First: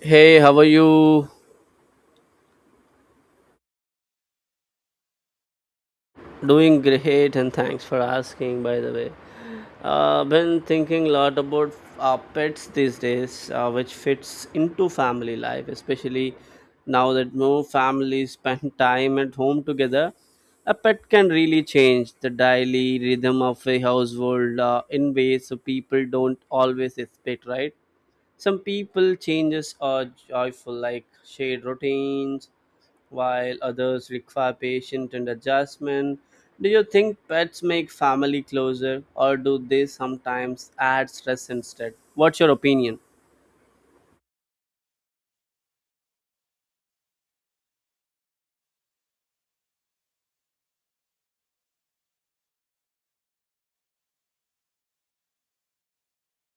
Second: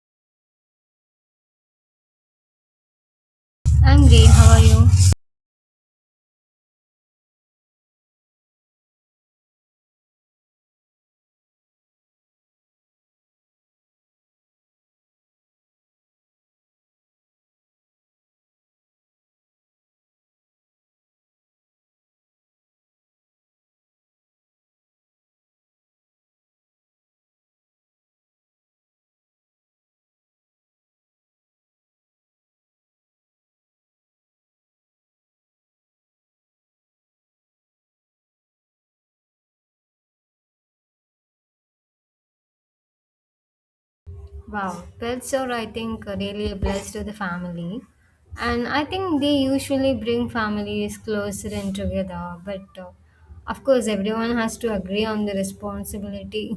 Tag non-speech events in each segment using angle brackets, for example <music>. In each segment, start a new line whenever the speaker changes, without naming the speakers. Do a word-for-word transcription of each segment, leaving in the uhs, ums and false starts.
Hey, how are you?
I'm great. How are you?
Doing great, and thanks for asking. By the way, uh, been thinking a lot about uh, pets these days, uh, which fits into family life, especially now that more families spend <laughs> time at home together. A pet can really change the daily rhythm of a household uh, in ways so people don't always expect, right? Some people changes are joyful, like shared routines while others require patience and adjustment. Do you think pets make family closer or do they sometimes add stress instead? What's your opinion?
Wow, pets are, I think, uh, really a blessed to the family. And I think they usually bring families closer and together. But uh, of course, everyone has to agree on the responsibility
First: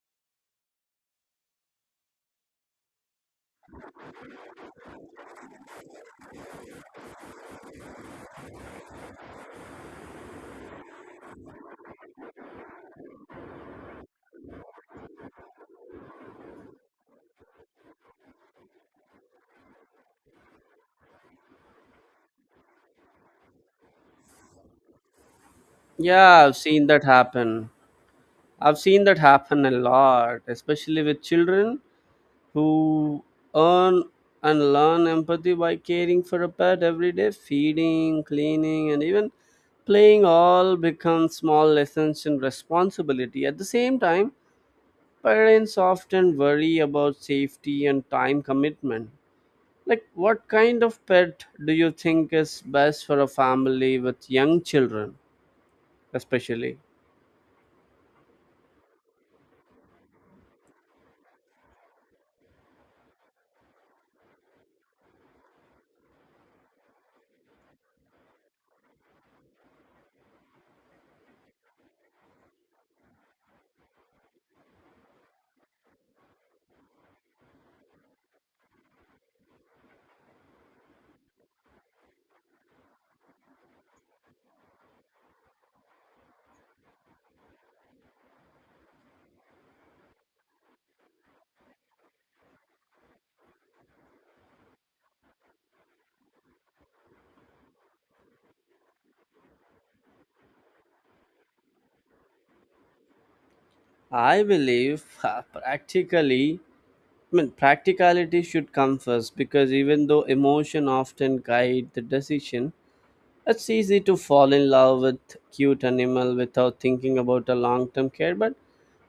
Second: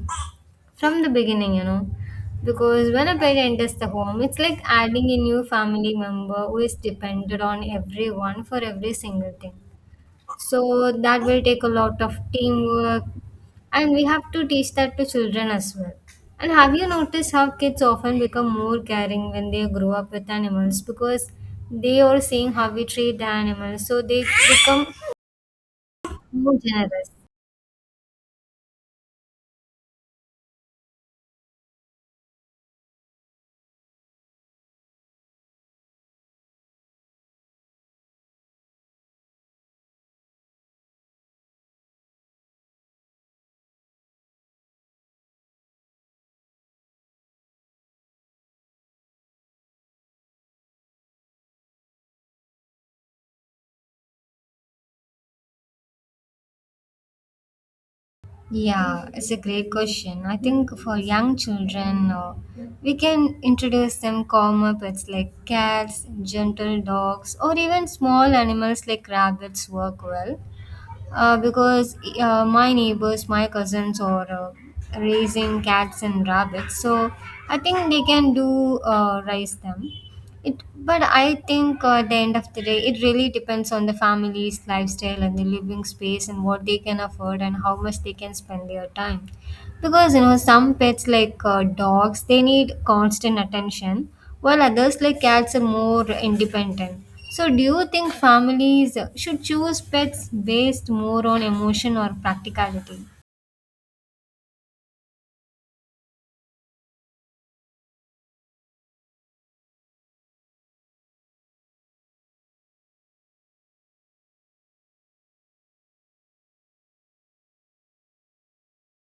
from the beginning, you know. Because when a pet enters the home, it's like adding a new family member who is dependent on everyone for every single thing. So that will take a lot of teamwork, and we have to teach that to children as well. And have you noticed how kids often become more caring when they grow up with animals, because they are seeing how we treat the animals, so they become
Yeah, I've
more
seen that
generous.
happen. I've seen that happen a lot, especially with children who earn and learn empathy by caring for a pet every day, feeding, cleaning, and even playing all become small lessons in responsibility. At the same time, parents often worry about safety and time commitment. Like, what kind of pet do you think is best for a family with young children, especially?
Yeah, it's a great question. I think for young children, uh, we can introduce them calmer pets like cats, gentle dogs, or even small animals like rabbits work well uh, because uh, my neighbors, my cousins, are uh, raising cats and rabbits, so I think they can do uh, raise them. It, but I think uh, at the end of the day, it really depends on the family's lifestyle and the living space and what they can afford and how much they can spend their time. Because you know, some pets like uh, dogs, they need constant attention, while others like cats are more independent. So, do you think families should choose pets based more on emotion or practicality?
I believe uh, practically, I mean, practicality should come first because even though emotion often guide the decision, it's easy to fall in love with cute animal without thinking about a long-term care, but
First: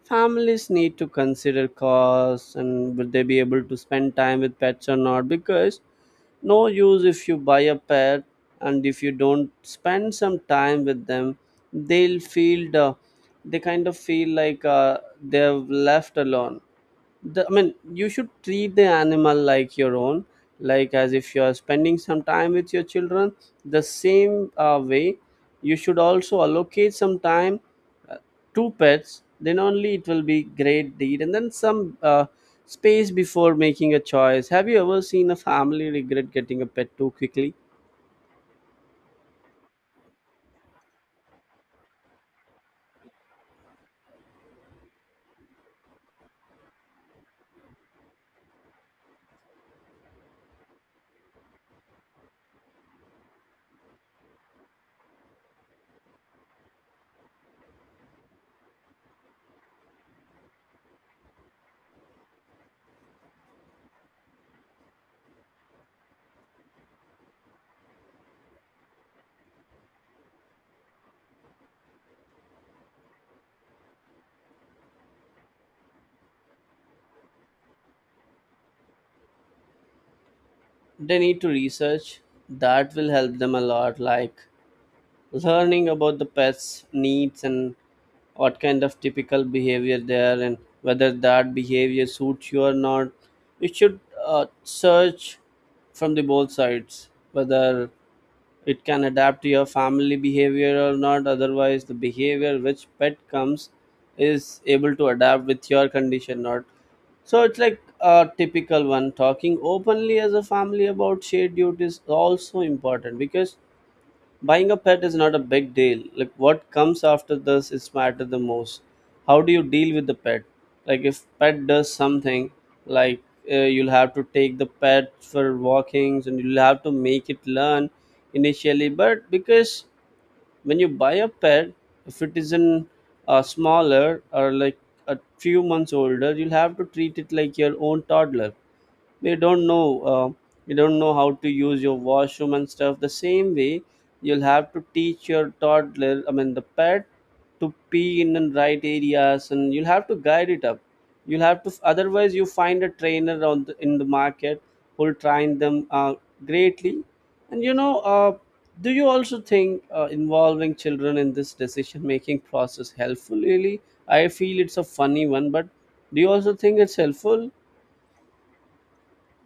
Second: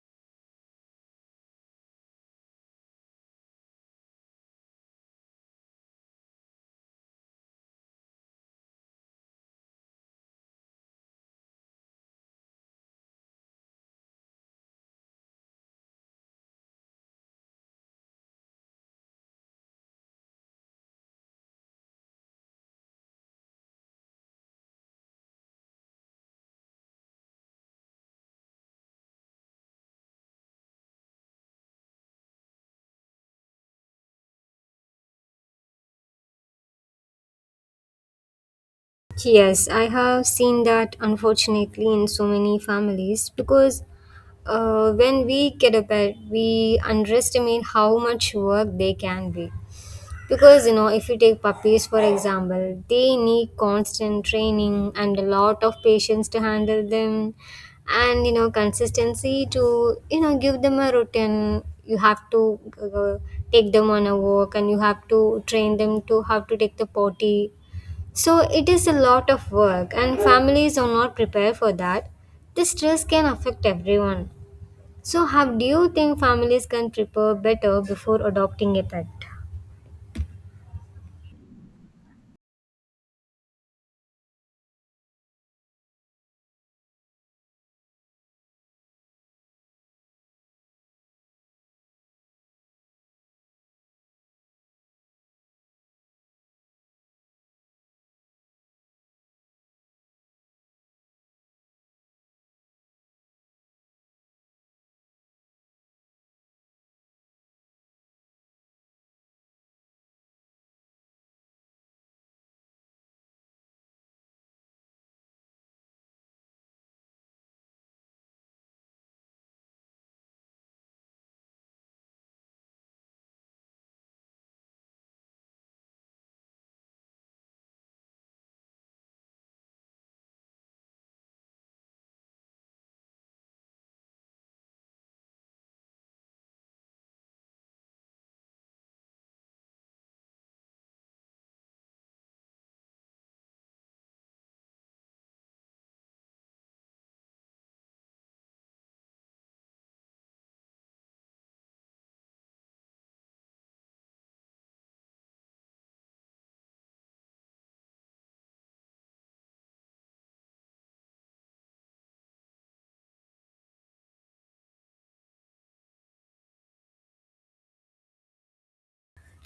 families need to consider costs and would they be able to spend time with pets or not because no use if you buy a pet and if you don't spend some time with them they'll feel the, they kind of feel like uh, they've left alone the, I mean, you should treat the animal like your own, like as if you are spending some time with your children. The same uh, way, you should also allocate some time uh, to pets. Then only it will be great deed, and then some uh, space before making a choice. Have you ever seen a family regret getting a pet too quickly?
Yes, I have seen that, unfortunately, in so many families because uh, when we get a pet, we underestimate how much work they can be. Because you know, if you take puppies for example, they need constant training and a lot of patience to handle them, and you know, consistency to, you know, give them a routine. You have to uh, take them on a walk, and you have to train them to how to take the potty, so it is a lot of work, and families are not prepared for that. This stress can affect everyone. So, how do you think families can prepare better before adopting a pet?
They need to research. That will help them a lot, like learning about the pet's needs and what kind of typical behavior there and whether that behavior suits you or not you should uh, search from the both sides whether it can adapt to your family behavior or not, otherwise the behavior which pet comes is able to adapt with your condition not, so it's like a typical one. Talking openly as a family about shared duties is also important because buying a pet is not a big deal. Like what comes after this is matter the most. How do you deal with the pet? Like if pet does something, like uh, You'll have to take the pet for walkings and you'll have to make it learn initially. But because when you buy a pet, if it isn't uh, smaller or like a few months older, you'll have to treat it like your own toddler. We don't know uh, you don't know how to use your washroom and stuff. The same way you'll have to teach your toddler, I mean the pet, to pee in the right areas and you'll have to guide it up. You'll have to, otherwise you find a trainer on the, in the market who'll train them uh, greatly. And you know uh, do you also think uh, involving children in this decision making process helpful really? I feel it's a funny one, but do you also think it's helpful?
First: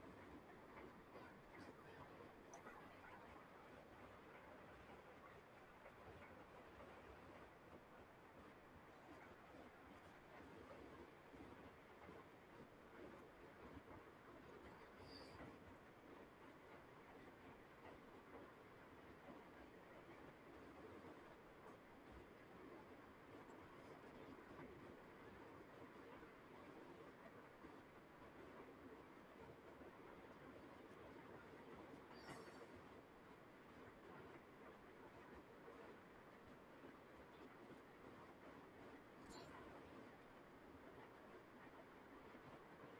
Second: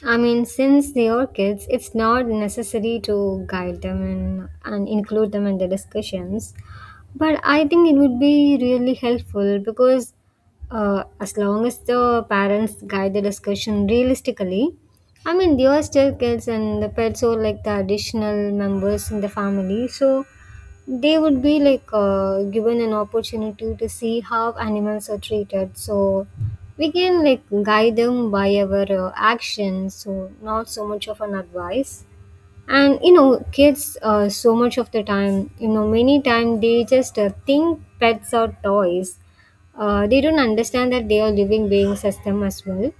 I mean, since they are kids, it's not necessary to guide them in, and include them in the discussions. But I think it would be really helpful because uh, as long as the parents guide the discussion realistically, I mean, they are still kids and the pets are like the additional members in the family. So they would be like uh, given an opportunity to see how animals are treated. So we can like guide them by our uh, actions, so not so much of an advice. And you know, kids, uh, so much of the time, you know, many time they just uh, think pets are toys. Uh, they don't understand that they are living beings as them as well.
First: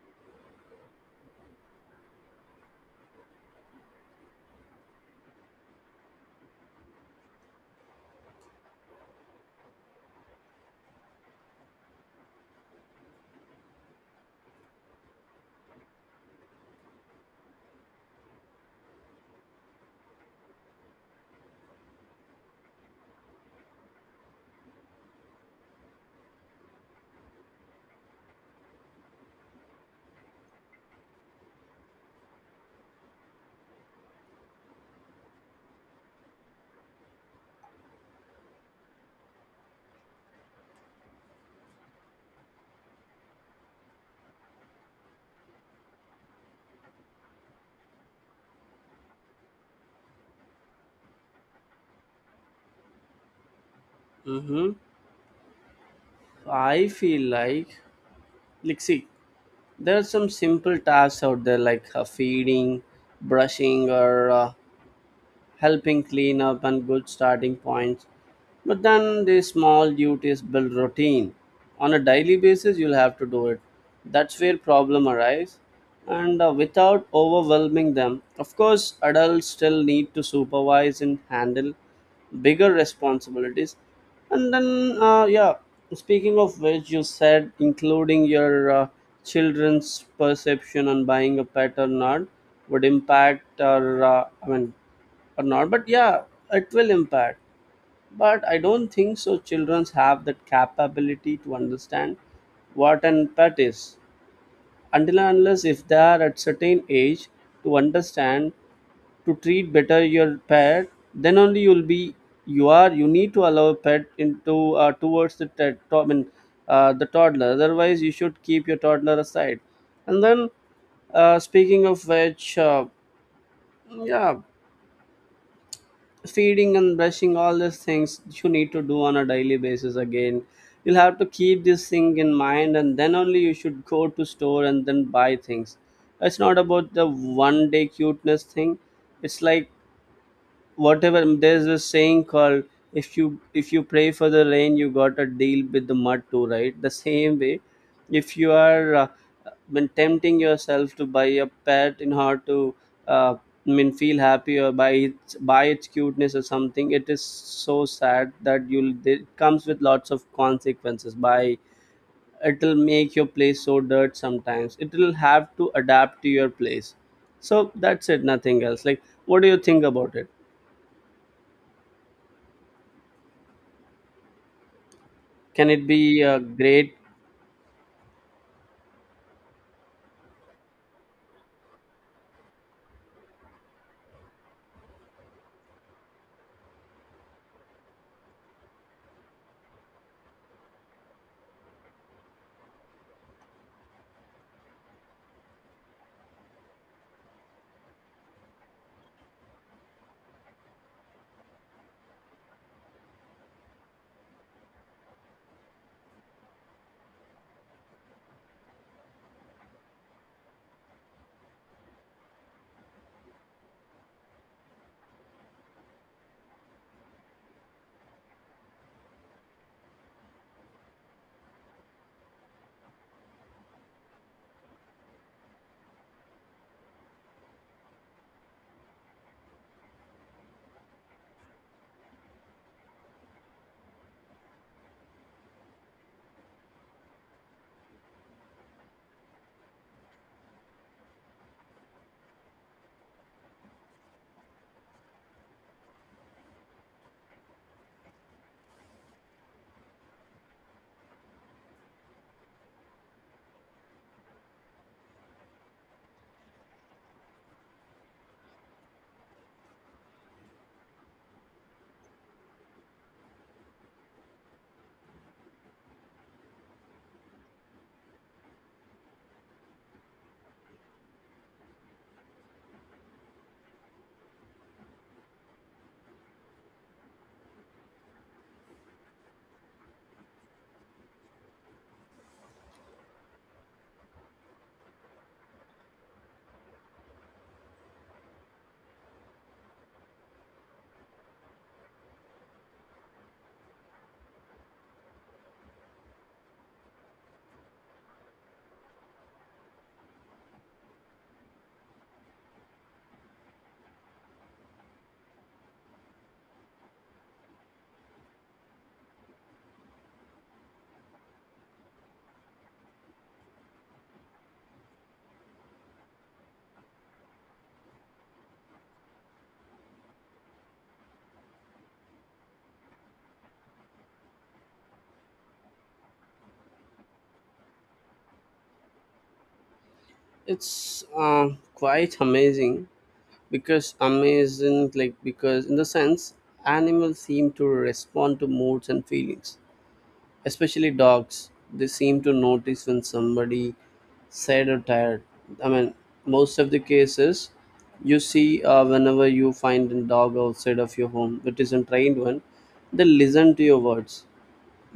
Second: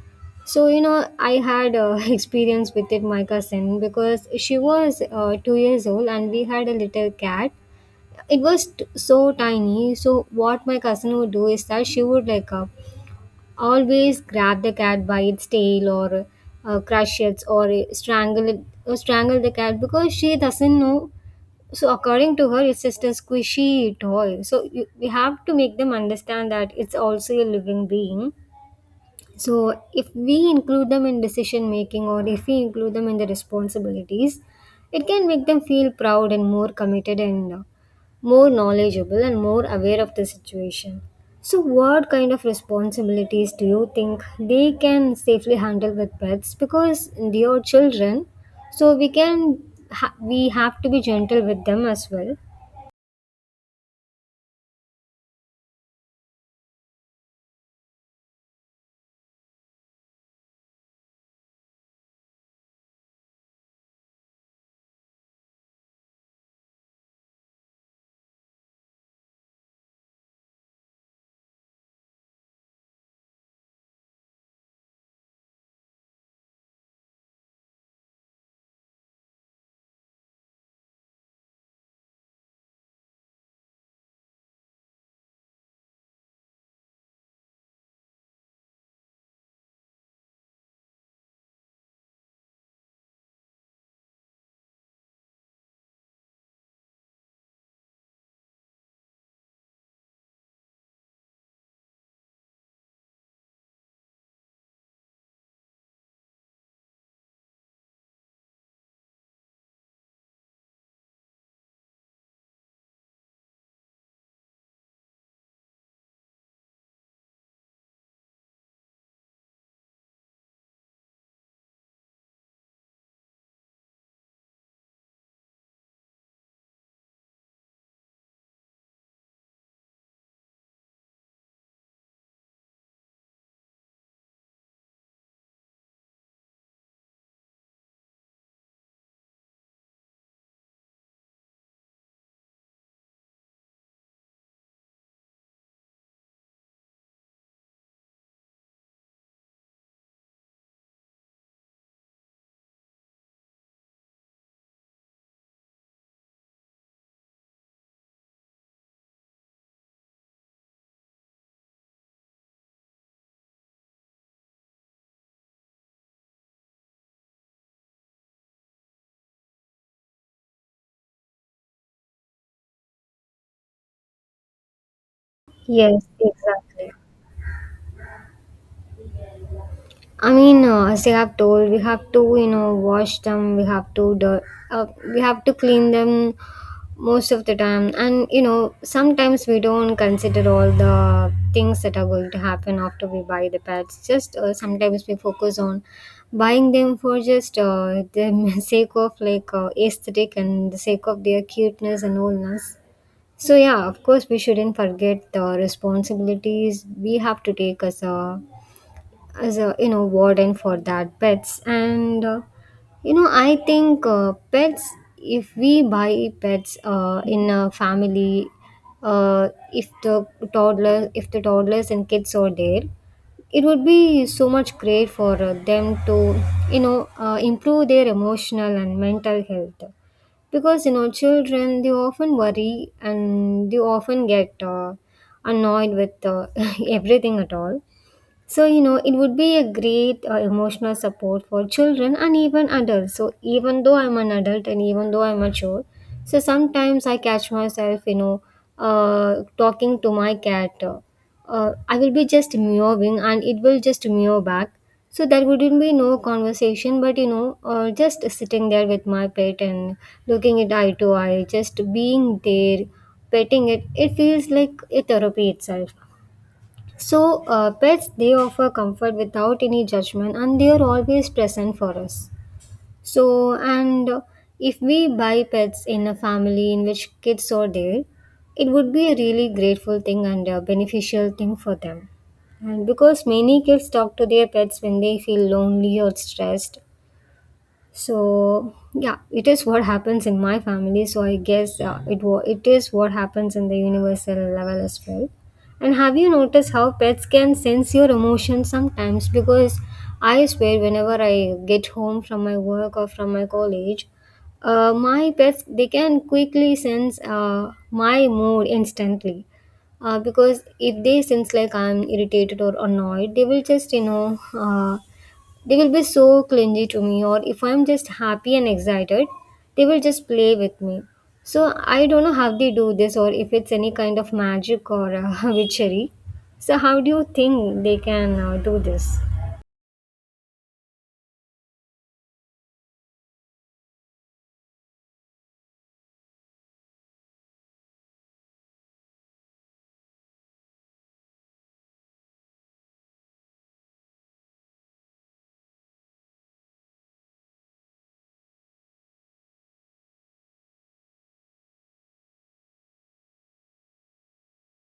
So, you know, I had uh, <laughs> experience with it, my cousin, because she was uh, two years old and we had a little cat. it was t- so tiny, so what my cousin would do is that she would like uh, always grab the cat by its tail, or uh, crush it or strangle it, or strangle the cat because she doesn't know. So according to her, it's just a squishy toy. so you, we have to make them understand that it's also a living being. So, if we include them in decision making, or if we include them in the responsibilities, it can make them feel proud and more committed and uh, more knowledgeable and more aware of the situation. So, what kind of responsibilities do you think they can safely handle with pets? Because they are children, so we can ha- we have to be gentle with them as well.
Mm-hmm. I feel like, like, see, there are some simple tasks out there like uh, feeding, brushing, or uh, helping clean up and good starting points. But then these small duties build routine. On a daily basis, you'll have to do it. That's where problem arise. And uh, without overwhelming them, of course, adults still need to supervise and handle bigger responsibilities. And then, uh, yeah, speaking of which, you said including your uh, children's perception on buying a pet or not would impact, or uh, I mean or not, but yeah it will impact. But I don't think so children have that capability to understand what an pet is, until and unless if they are at certain age to understand, to treat better your pet. Then only you'll be you are you need to allow pet into uh, towards the te- to, I mean, uh, the toddler, otherwise you should keep your toddler aside. And then, uh, speaking of which, uh, yeah, feeding and brushing all these things you need to do on a daily basis again. You'll have to keep this thing in mind and then only you should go to store and then buy things. It's not about the one day cuteness thing. It's like, whatever, there's a saying called, if you if you pray for the rain you got a deal with the mud too, right? The same way, if you are uh, been tempting yourself to buy a pet in order to uh, I mean feel happy or buy its buy its cuteness or something, it is so sad that you'll it comes with lots of consequences by. It'll make your place so dirt sometimes, it'll have to adapt to your place. So that's it, nothing else. Like what do you think about it? Can it
Yes,
be uh,
exactly.
great?
I mean, uh, as you have told, we have to, you know, wash them. We have to, do- uh, we have to clean them most of the time. And you know, sometimes we don't consider all the things that are going to happen after we buy the pets. Just uh, sometimes we focus on buying them for just uh, the <laughs> sake of like uh, aesthetic and the sake of their cuteness and allness. So yeah, of course, we shouldn't forget the responsibilities we have to take as a as a you know, warden for that pets. And uh, you know i think uh, pets, if we buy pets uh, in a family, uh, if the toddlers if the toddlers and kids are there, it would be so much great for uh, them to, you know, uh, improve their emotional and mental health, because you know, children they often worry and they often get uh, annoyed with uh, <laughs> everything at all. So, you know, it would be a great uh, emotional support for children and even adults. So, even though I'm an adult and even though I'm mature, so sometimes I catch myself, you know, uh, talking to my cat. Uh, uh, I will be just meowing and it will just meow back. So, there wouldn't be no conversation, but you know, uh, just sitting there with my pet and looking it eye to eye, just being there, petting it, it feels like a therapy itself. So, uh, pets they offer comfort without any judgment and they are always present for us. So, and uh, if we buy pets in a family in which kids are there, it would be a really grateful thing and a beneficial thing for them. And because many kids talk to their pets when they feel lonely or stressed, so yeah, it is what happens in my family. So I guess uh, it wa- it is what happens in the universal level as well. And have you noticed how pets can sense your emotions sometimes? Because I swear, whenever I get home from my work or from my college, uh, my pets they can quickly sense uh, my mood instantly, uh, because if they sense like I'm irritated or annoyed, they will just, you know, uh, they will be so clingy to me, or if I'm just happy and excited, they will just play with me. So I don't know how they do this, or if it's any kind of magic or uh, <laughs> witchery. So, how do you think they can uh, do this?
It's uh, quite amazing because amazing, like because in the sense animals seem to respond to moods and feelings, especially dogs. They seem to notice when somebody sad or tired. I mean, most of the cases you see uh, whenever you find a dog outside of your home, which is a trained one, they listen to your words.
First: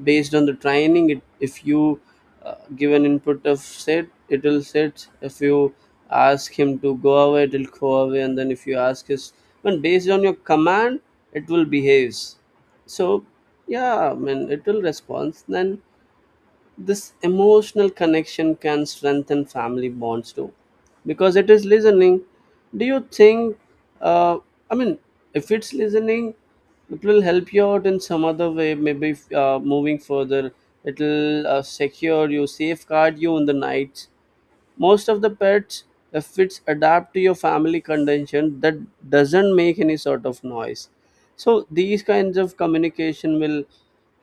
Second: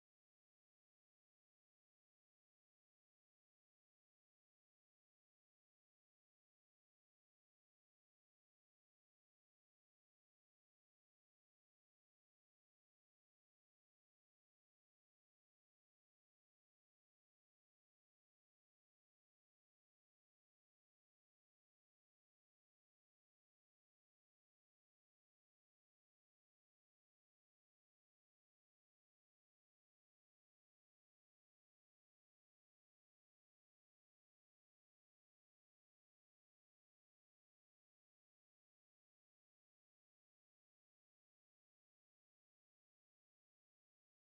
Based on the training it, if you uh, give an input of set it will set, if you ask him to go away it will go away, and then if you ask his when, based on your command it will behaves. So yeah, I mean it will respond then. This emotional connection can strengthen family bonds too, because it is listening. Do you think uh, I mean, if it's listening, it will help you out in some other way. Maybe uh, moving further, it will uh, secure you, safeguard you in the nights. Most of the pets, if it's adapt to your family condition, that doesn't make any sort of noise. So these kinds of communication will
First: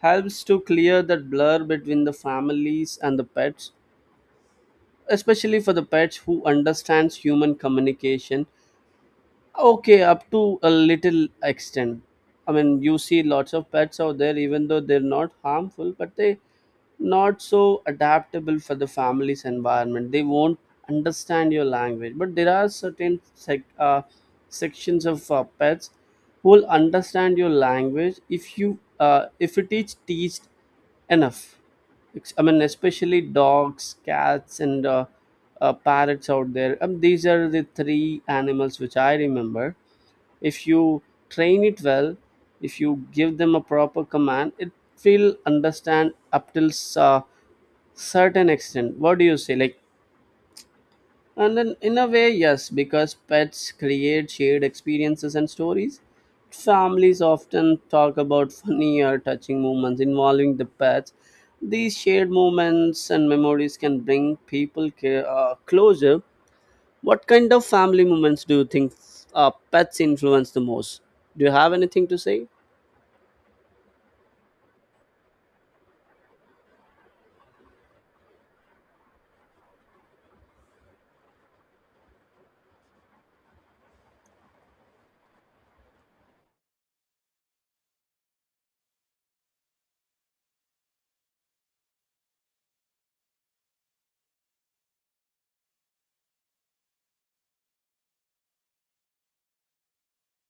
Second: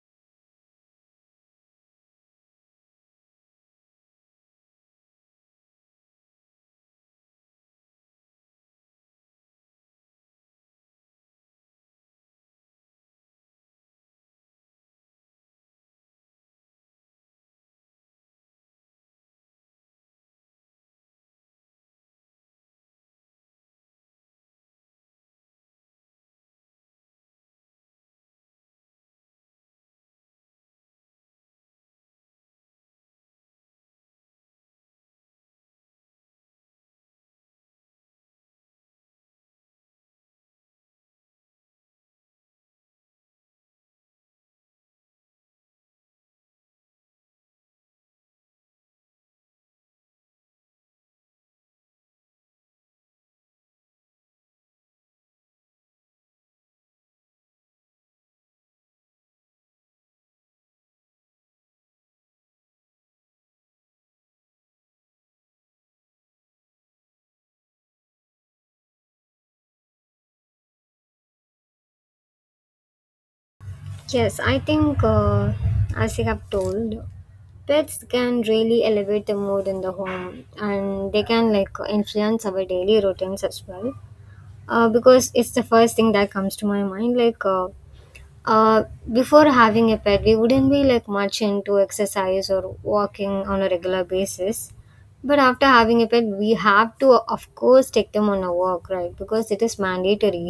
helps to clear that blur between the families and the pets, especially for the pets who understands human communication. Okay, up to a little extent. I mean, you see lots of pets out there, even though they're not harmful, but they not so adaptable for the family's environment. They won't understand your language. But there are certain sec- uh, sections of uh, pets who will understand your language if you uh, if it is teached enough. Ex- I mean, especially dogs, cats, and uh, uh, parrots out there. Um, these are the three animals which I remember. If you train it well, if you give them a proper command, it will understand up till s- uh, certain extent. What do you say? Like, and then, in a way, yes, because pets create shared experiences and stories. Families often talk about funny or touching moments involving the pets. These shared moments and memories can bring people ca- uh, closer. What kind of family moments do you think uh, pets influence the most? Do you have anything to say?
Yes, I think, uh, as you have told, pets can really elevate the mood in the home and they can like influence our daily routines as well. Uh, because it's the first thing that comes to my mind like, uh, Uh, before having a pet, we wouldn't be like much into exercise or walking on a regular basis. But after having a pet, we have to, of course, take them on a walk, right? Because it is mandatory.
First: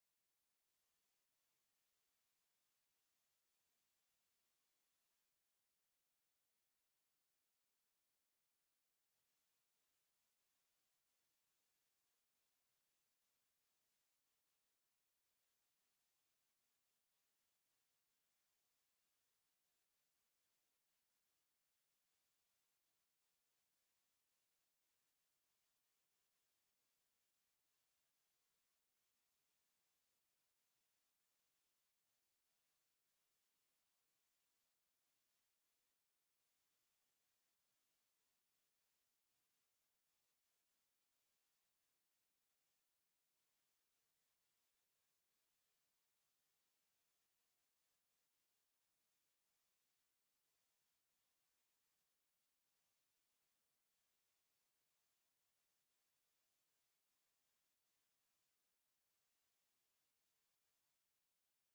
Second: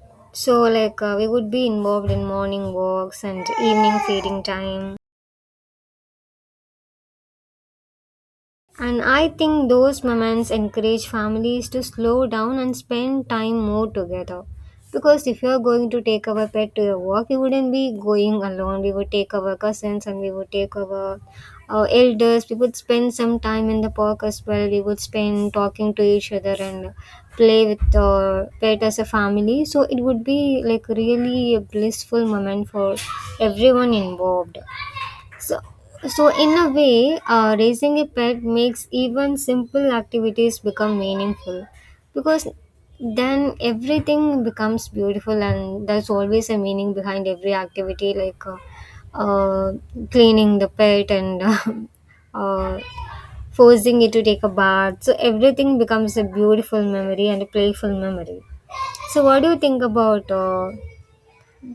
<laughs> So, like, uh, we would be involved in morning walks and evening feeding time. And I think those moments encourage families to slow down and spend time more together. Because if you're going to take our pet to a walk, we wouldn't be going alone. We would take our cousins and we would take our uh, elders. We would spend some time in the park as well. We would spend talking to each other and play with the pet as a family. So it would be like really a blissful moment for everyone involved. So, so in a way, uh, raising a pet makes even simple activities become meaningful, because then everything becomes beautiful and there's always a meaning behind every activity like uh, uh, cleaning the pet and <laughs> uh, forcing it to take a bath. So everything becomes a beautiful memory and a playful memory. So what do you think about uh,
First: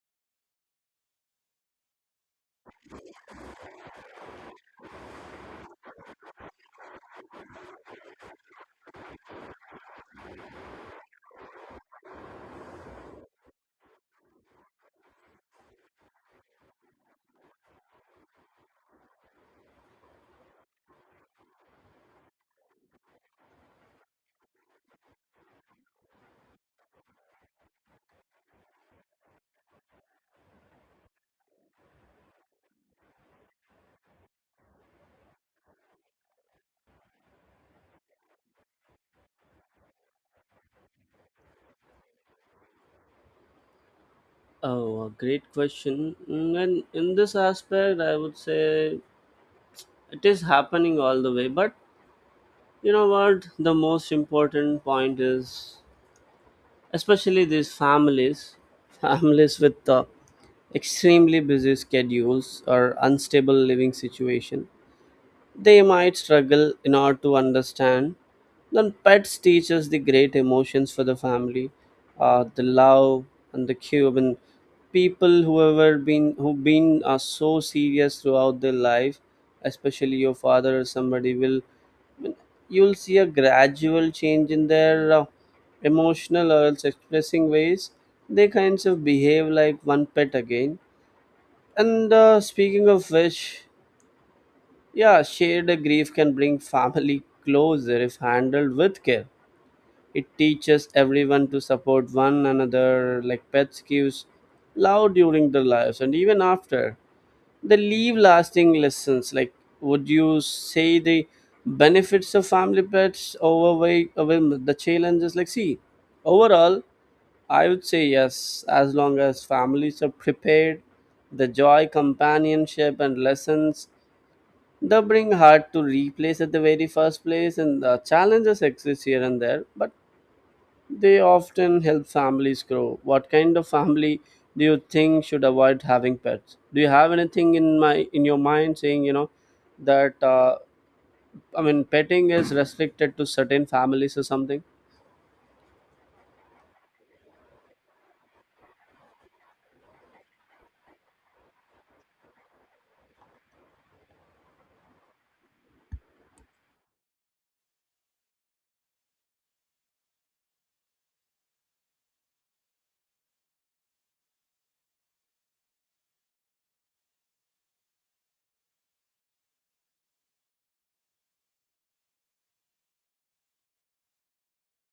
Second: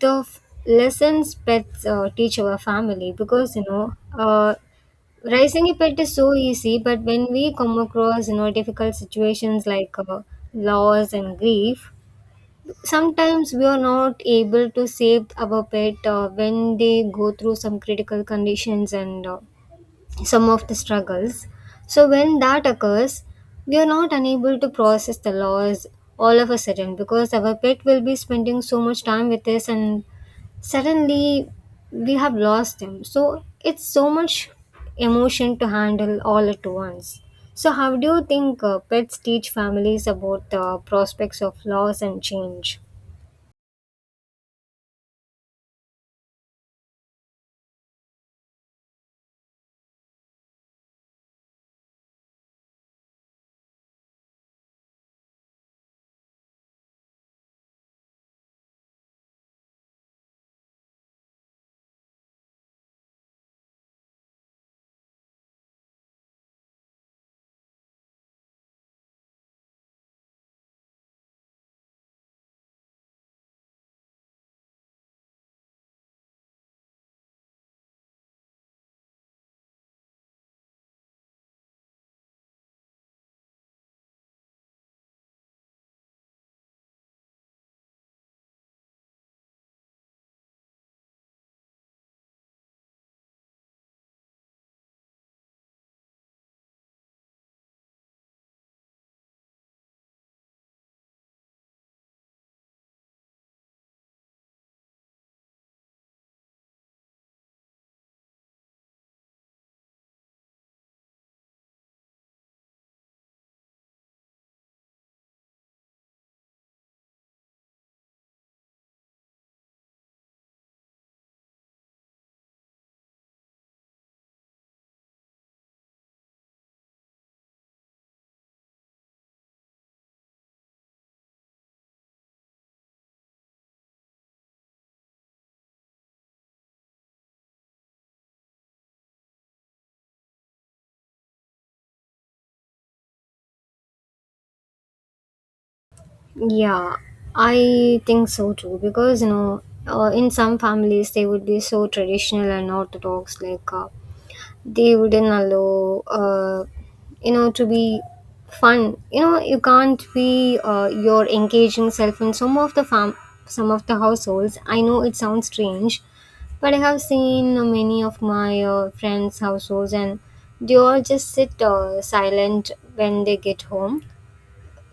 the f- lessons pets uh, teach our family? Because you know, uh, raising a pet is so easy, but when we come across, you know, difficult situations like uh, loss and grief, sometimes we are not able to save our pet uh, when they go through some critical conditions and uh, some of the struggles. So, when that occurs, we are not unable to process the loss all of a sudden because our pet will be spending so much time with us and suddenly we have lost them. So, it's so much emotion to handle all at once. So, how do you think uh, pets teach families about the prospects of loss and change?
Oh, a great question. Mm, and in this aspect, I would say it is happening all the way, but you know what? The most important point is, especially these families, <laughs> families with uh, extremely busy schedules or unstable living situation, they might struggle in order to understand. Then pets teach us the great emotions for the family, uh, the love and the care. And people who ever been who've been are so serious throughout their life, especially your father or somebody will, you'll see a gradual change in their uh, emotional or else expressing ways. They kinds of behave like one pet again. And uh, speaking of which, yeah, shared grief can bring family <laughs> closer if handled with care. It teaches everyone to support one another, like pets gives love during their lives and even after. They leave lasting lessons. Like, would you say the benefits of family pets overweigh overwhelm the challenges? Like, see, overall, I would say yes, as long as families are prepared, the joy, companionship, and lessons they bring hard to replace at the very first place, and the challenges exist here and there, but they often help families grow. What kind of family do you think should avoid having pets? Do you have anything in my in your mind saying, you know, that uh, I mean petting is restricted to certain families or something?
Yeah, I think so too. Because you know, uh, in some families they would be so traditional and orthodox, like uh, they wouldn't allow, uh, you know, to be fun. You know, you can't be uh, your engaging self in some of the fam, some of the households. I know it sounds strange, but I have seen uh, many of my uh, friends' households, and they all just sit uh, silent when they get home.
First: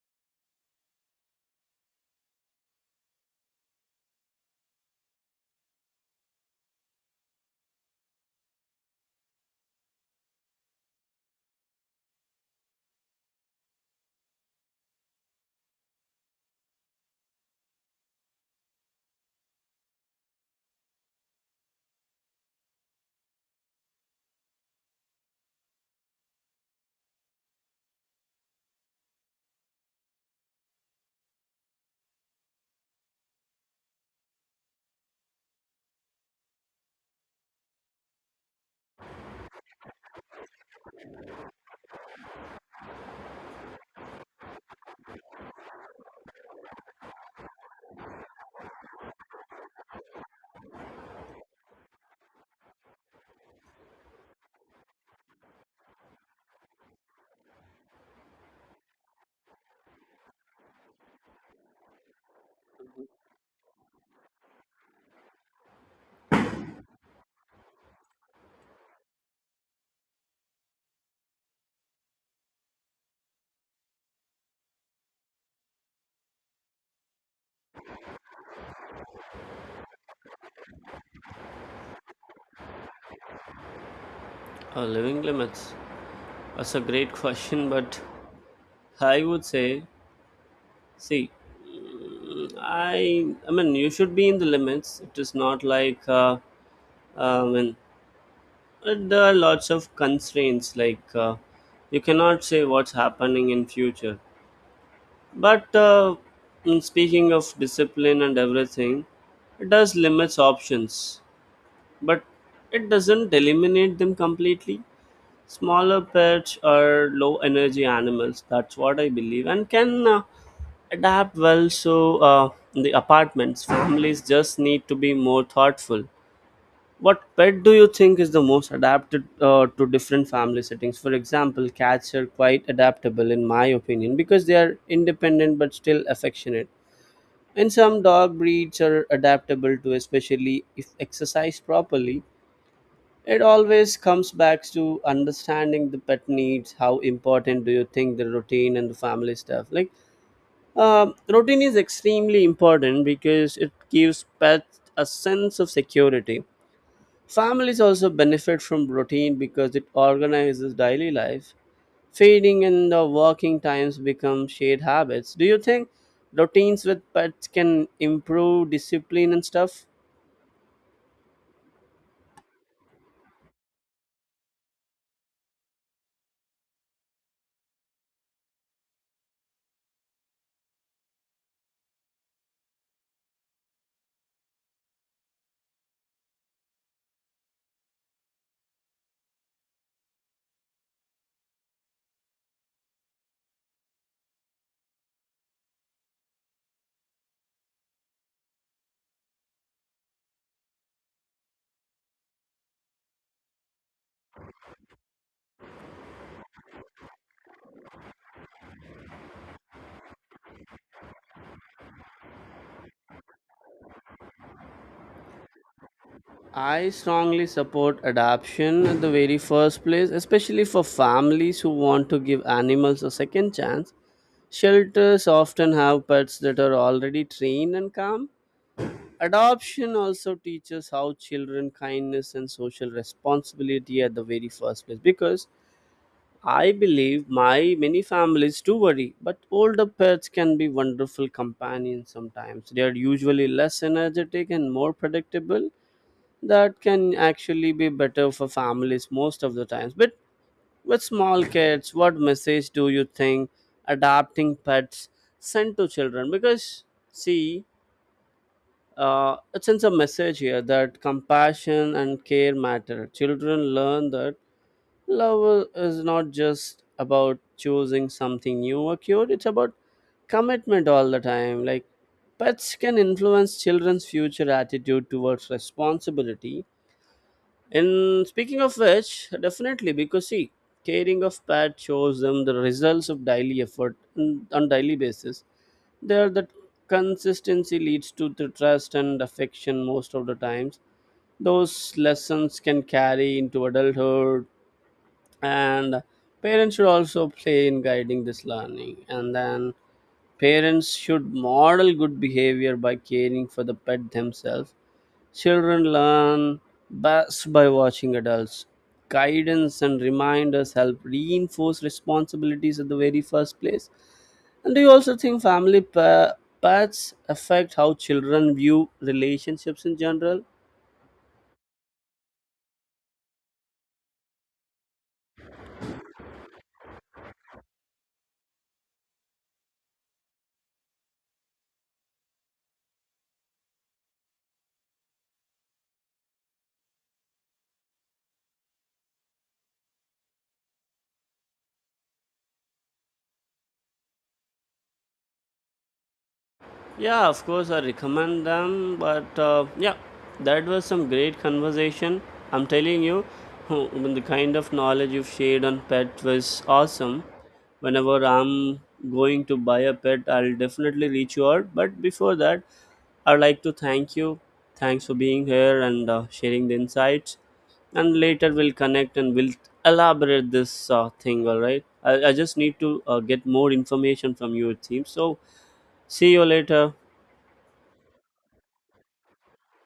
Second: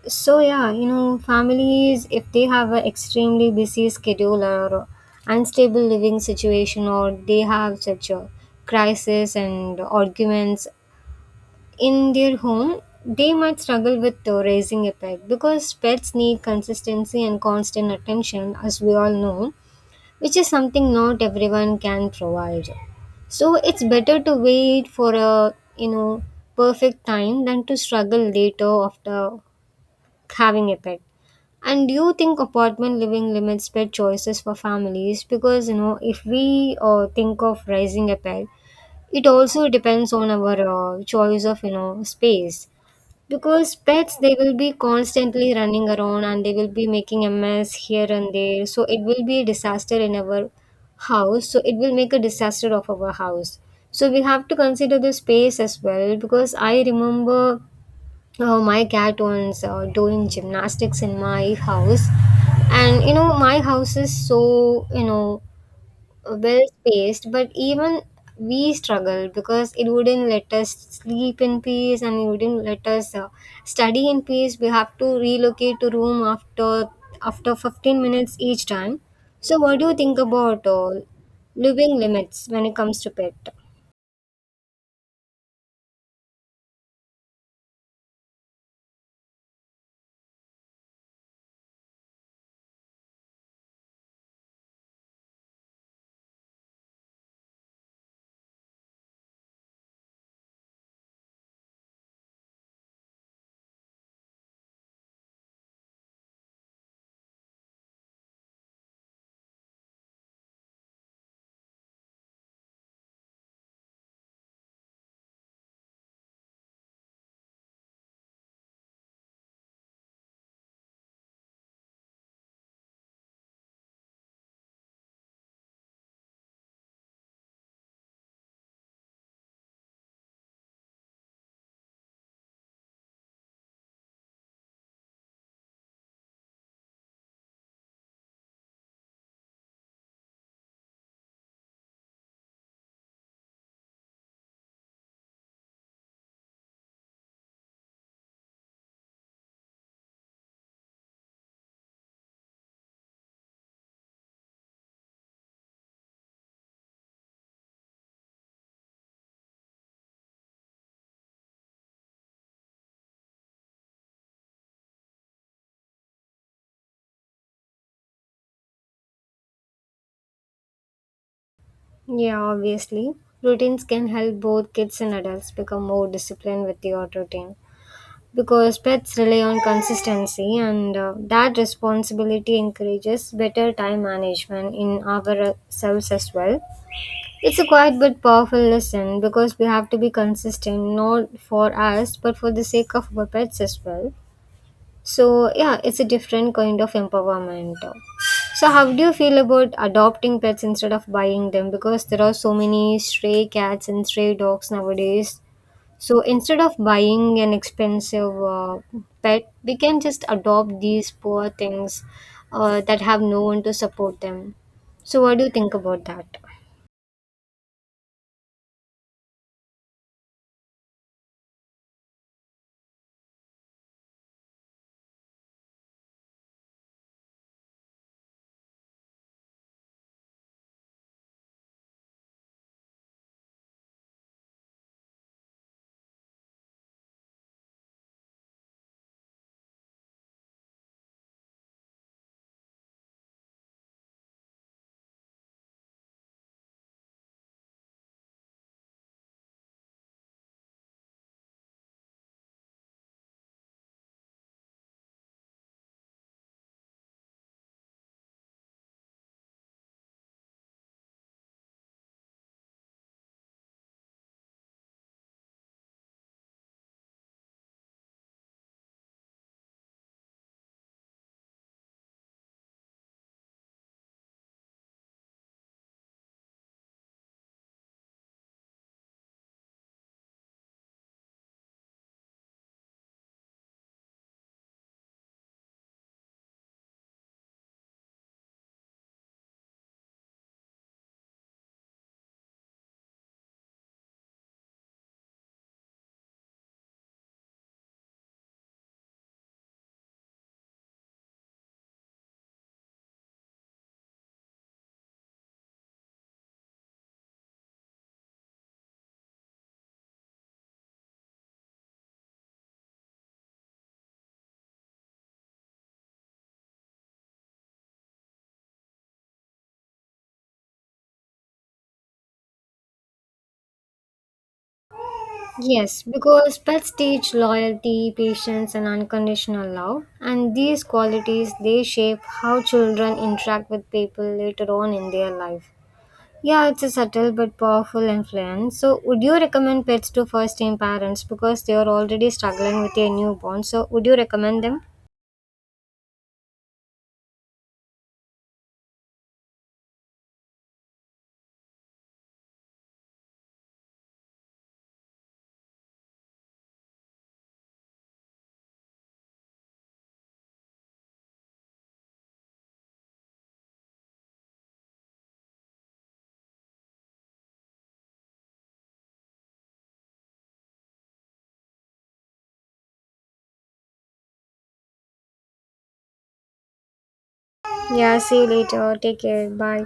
So yeah, you know, families if they have an extremely busy schedule or unstable living situation, or they have such a crisis and arguments in their home, they might struggle with uh, raising a pet because pets need consistency and constant attention as we all know, which is something not everyone can provide. So it's better to wait for a, you know, perfect time than to struggle later after having a pet. And do you think apartment living limits pet choices for families? Because you know, if we uh, think of raising a pet, it also depends on our uh, choice of, you know, space. Because pets, they will be constantly running around and they will be making a mess here and there. So it will be a disaster in our house. So it will make a disaster of our house. So we have to consider the space as well. Because I remember, oh, my cat was uh, doing gymnastics in my house, and you know, my house is so, you know, well spaced, but even we struggle because it wouldn't let us sleep in peace and it wouldn't let us uh, study in peace. We have to relocate to room after after fifteen minutes each time. So, what do you think about uh, living limits when it comes to pet?
Uh, living limits. That's a great <laughs> question, but I would say, see, mm, I I mean you should be in the limits. It is not like uh, uh, I mean uh, there are lots of constraints like. Uh, you cannot say what's happening in future. But uh, mm, speaking of discipline and everything, it does limits options, but it doesn't eliminate them completely. Smaller pets are low energy animals. That's what I believe, and can uh, adapt well. So uh, the apartments families just need to be more thoughtful. What pet do you think is the most adapted uh, to different family settings? For example, cats are quite adaptable, in my opinion, because they are independent but still affectionate. And some dog breeds are adaptable to, especially if exercised properly. It always comes back to understanding the pet needs. How important do you think the routine and the family stuff? Like, um, routine is extremely important because it gives pets a sense of security. Families also benefit from routine because it organizes daily life. Feeding and the working times become shared habits. Do you think routines with pets can improve discipline and stuff?
Yeah, obviously. Routines can help both kids and adults become more disciplined with the routine because pets rely on consistency, and uh, that responsibility encourages better time management in ourselves as well. It's a quiet but powerful lesson because we have to be consistent not for us but for the sake of our pets as well. So, yeah, it's a different kind of empowerment. So, how do you feel about adopting pets instead of buying them? Because there are so many stray cats and stray dogs nowadays. So, instead of buying an expensive uh, pet, we can just adopt these poor things uh, that have no one to support them. So, what do you think about that?
I strongly support adoption at the very first place, especially for families who want to give animals a second chance. Shelters often have pets that are already trained and calm. Adoption also teaches how children kindness and social responsibility at the very first place, because I believe my many families do worry, but older pets can be wonderful companions. Sometimes they are usually less energetic and more predictable. That can actually be better for families most of the times, but with small kids, what message do you think adopting pets send to children? Because see, uh, it sends a message here that compassion and care matter. Children learn that love is not just about choosing something new or cute, it's about commitment all the time. Like, pets can influence children's future attitude towards responsibility. And speaking of which, definitely, because see, caring of pet shows them the results of daily effort on on daily basis, there that consistency leads to the trust and affection most of the times. Those lessons can carry into adulthood. And parents should also play in guiding this learning. And then parents should model good behavior by caring for the pet themselves. Children learn best by watching adults. Guidance and reminders help reinforce responsibilities at the very first place. And do you also think family pa- pets affect how children view relationships in general?
Yes, because pets teach loyalty, patience, and unconditional love, and these qualities they shape how children interact with people later on in their life. Yeah, it's a subtle but powerful influence. So, would you recommend pets to first-time parents because they are already struggling with their newborn? So, would you recommend them?
Yeah, of course, I recommend them. But uh, yeah, that was some great conversation. I'm telling you, <laughs> the kind of knowledge you've shared on pet was awesome. Whenever I'm going to buy a pet, I'll definitely reach you out. But before that, I'd like to thank you. Thanks for being here and uh, sharing the insights. And later we'll connect and we'll elaborate this uh, thing, all right? I, I just need to uh, get more information from you, it seems. So, see you later.
Yeah, see you later. Take care. Bye.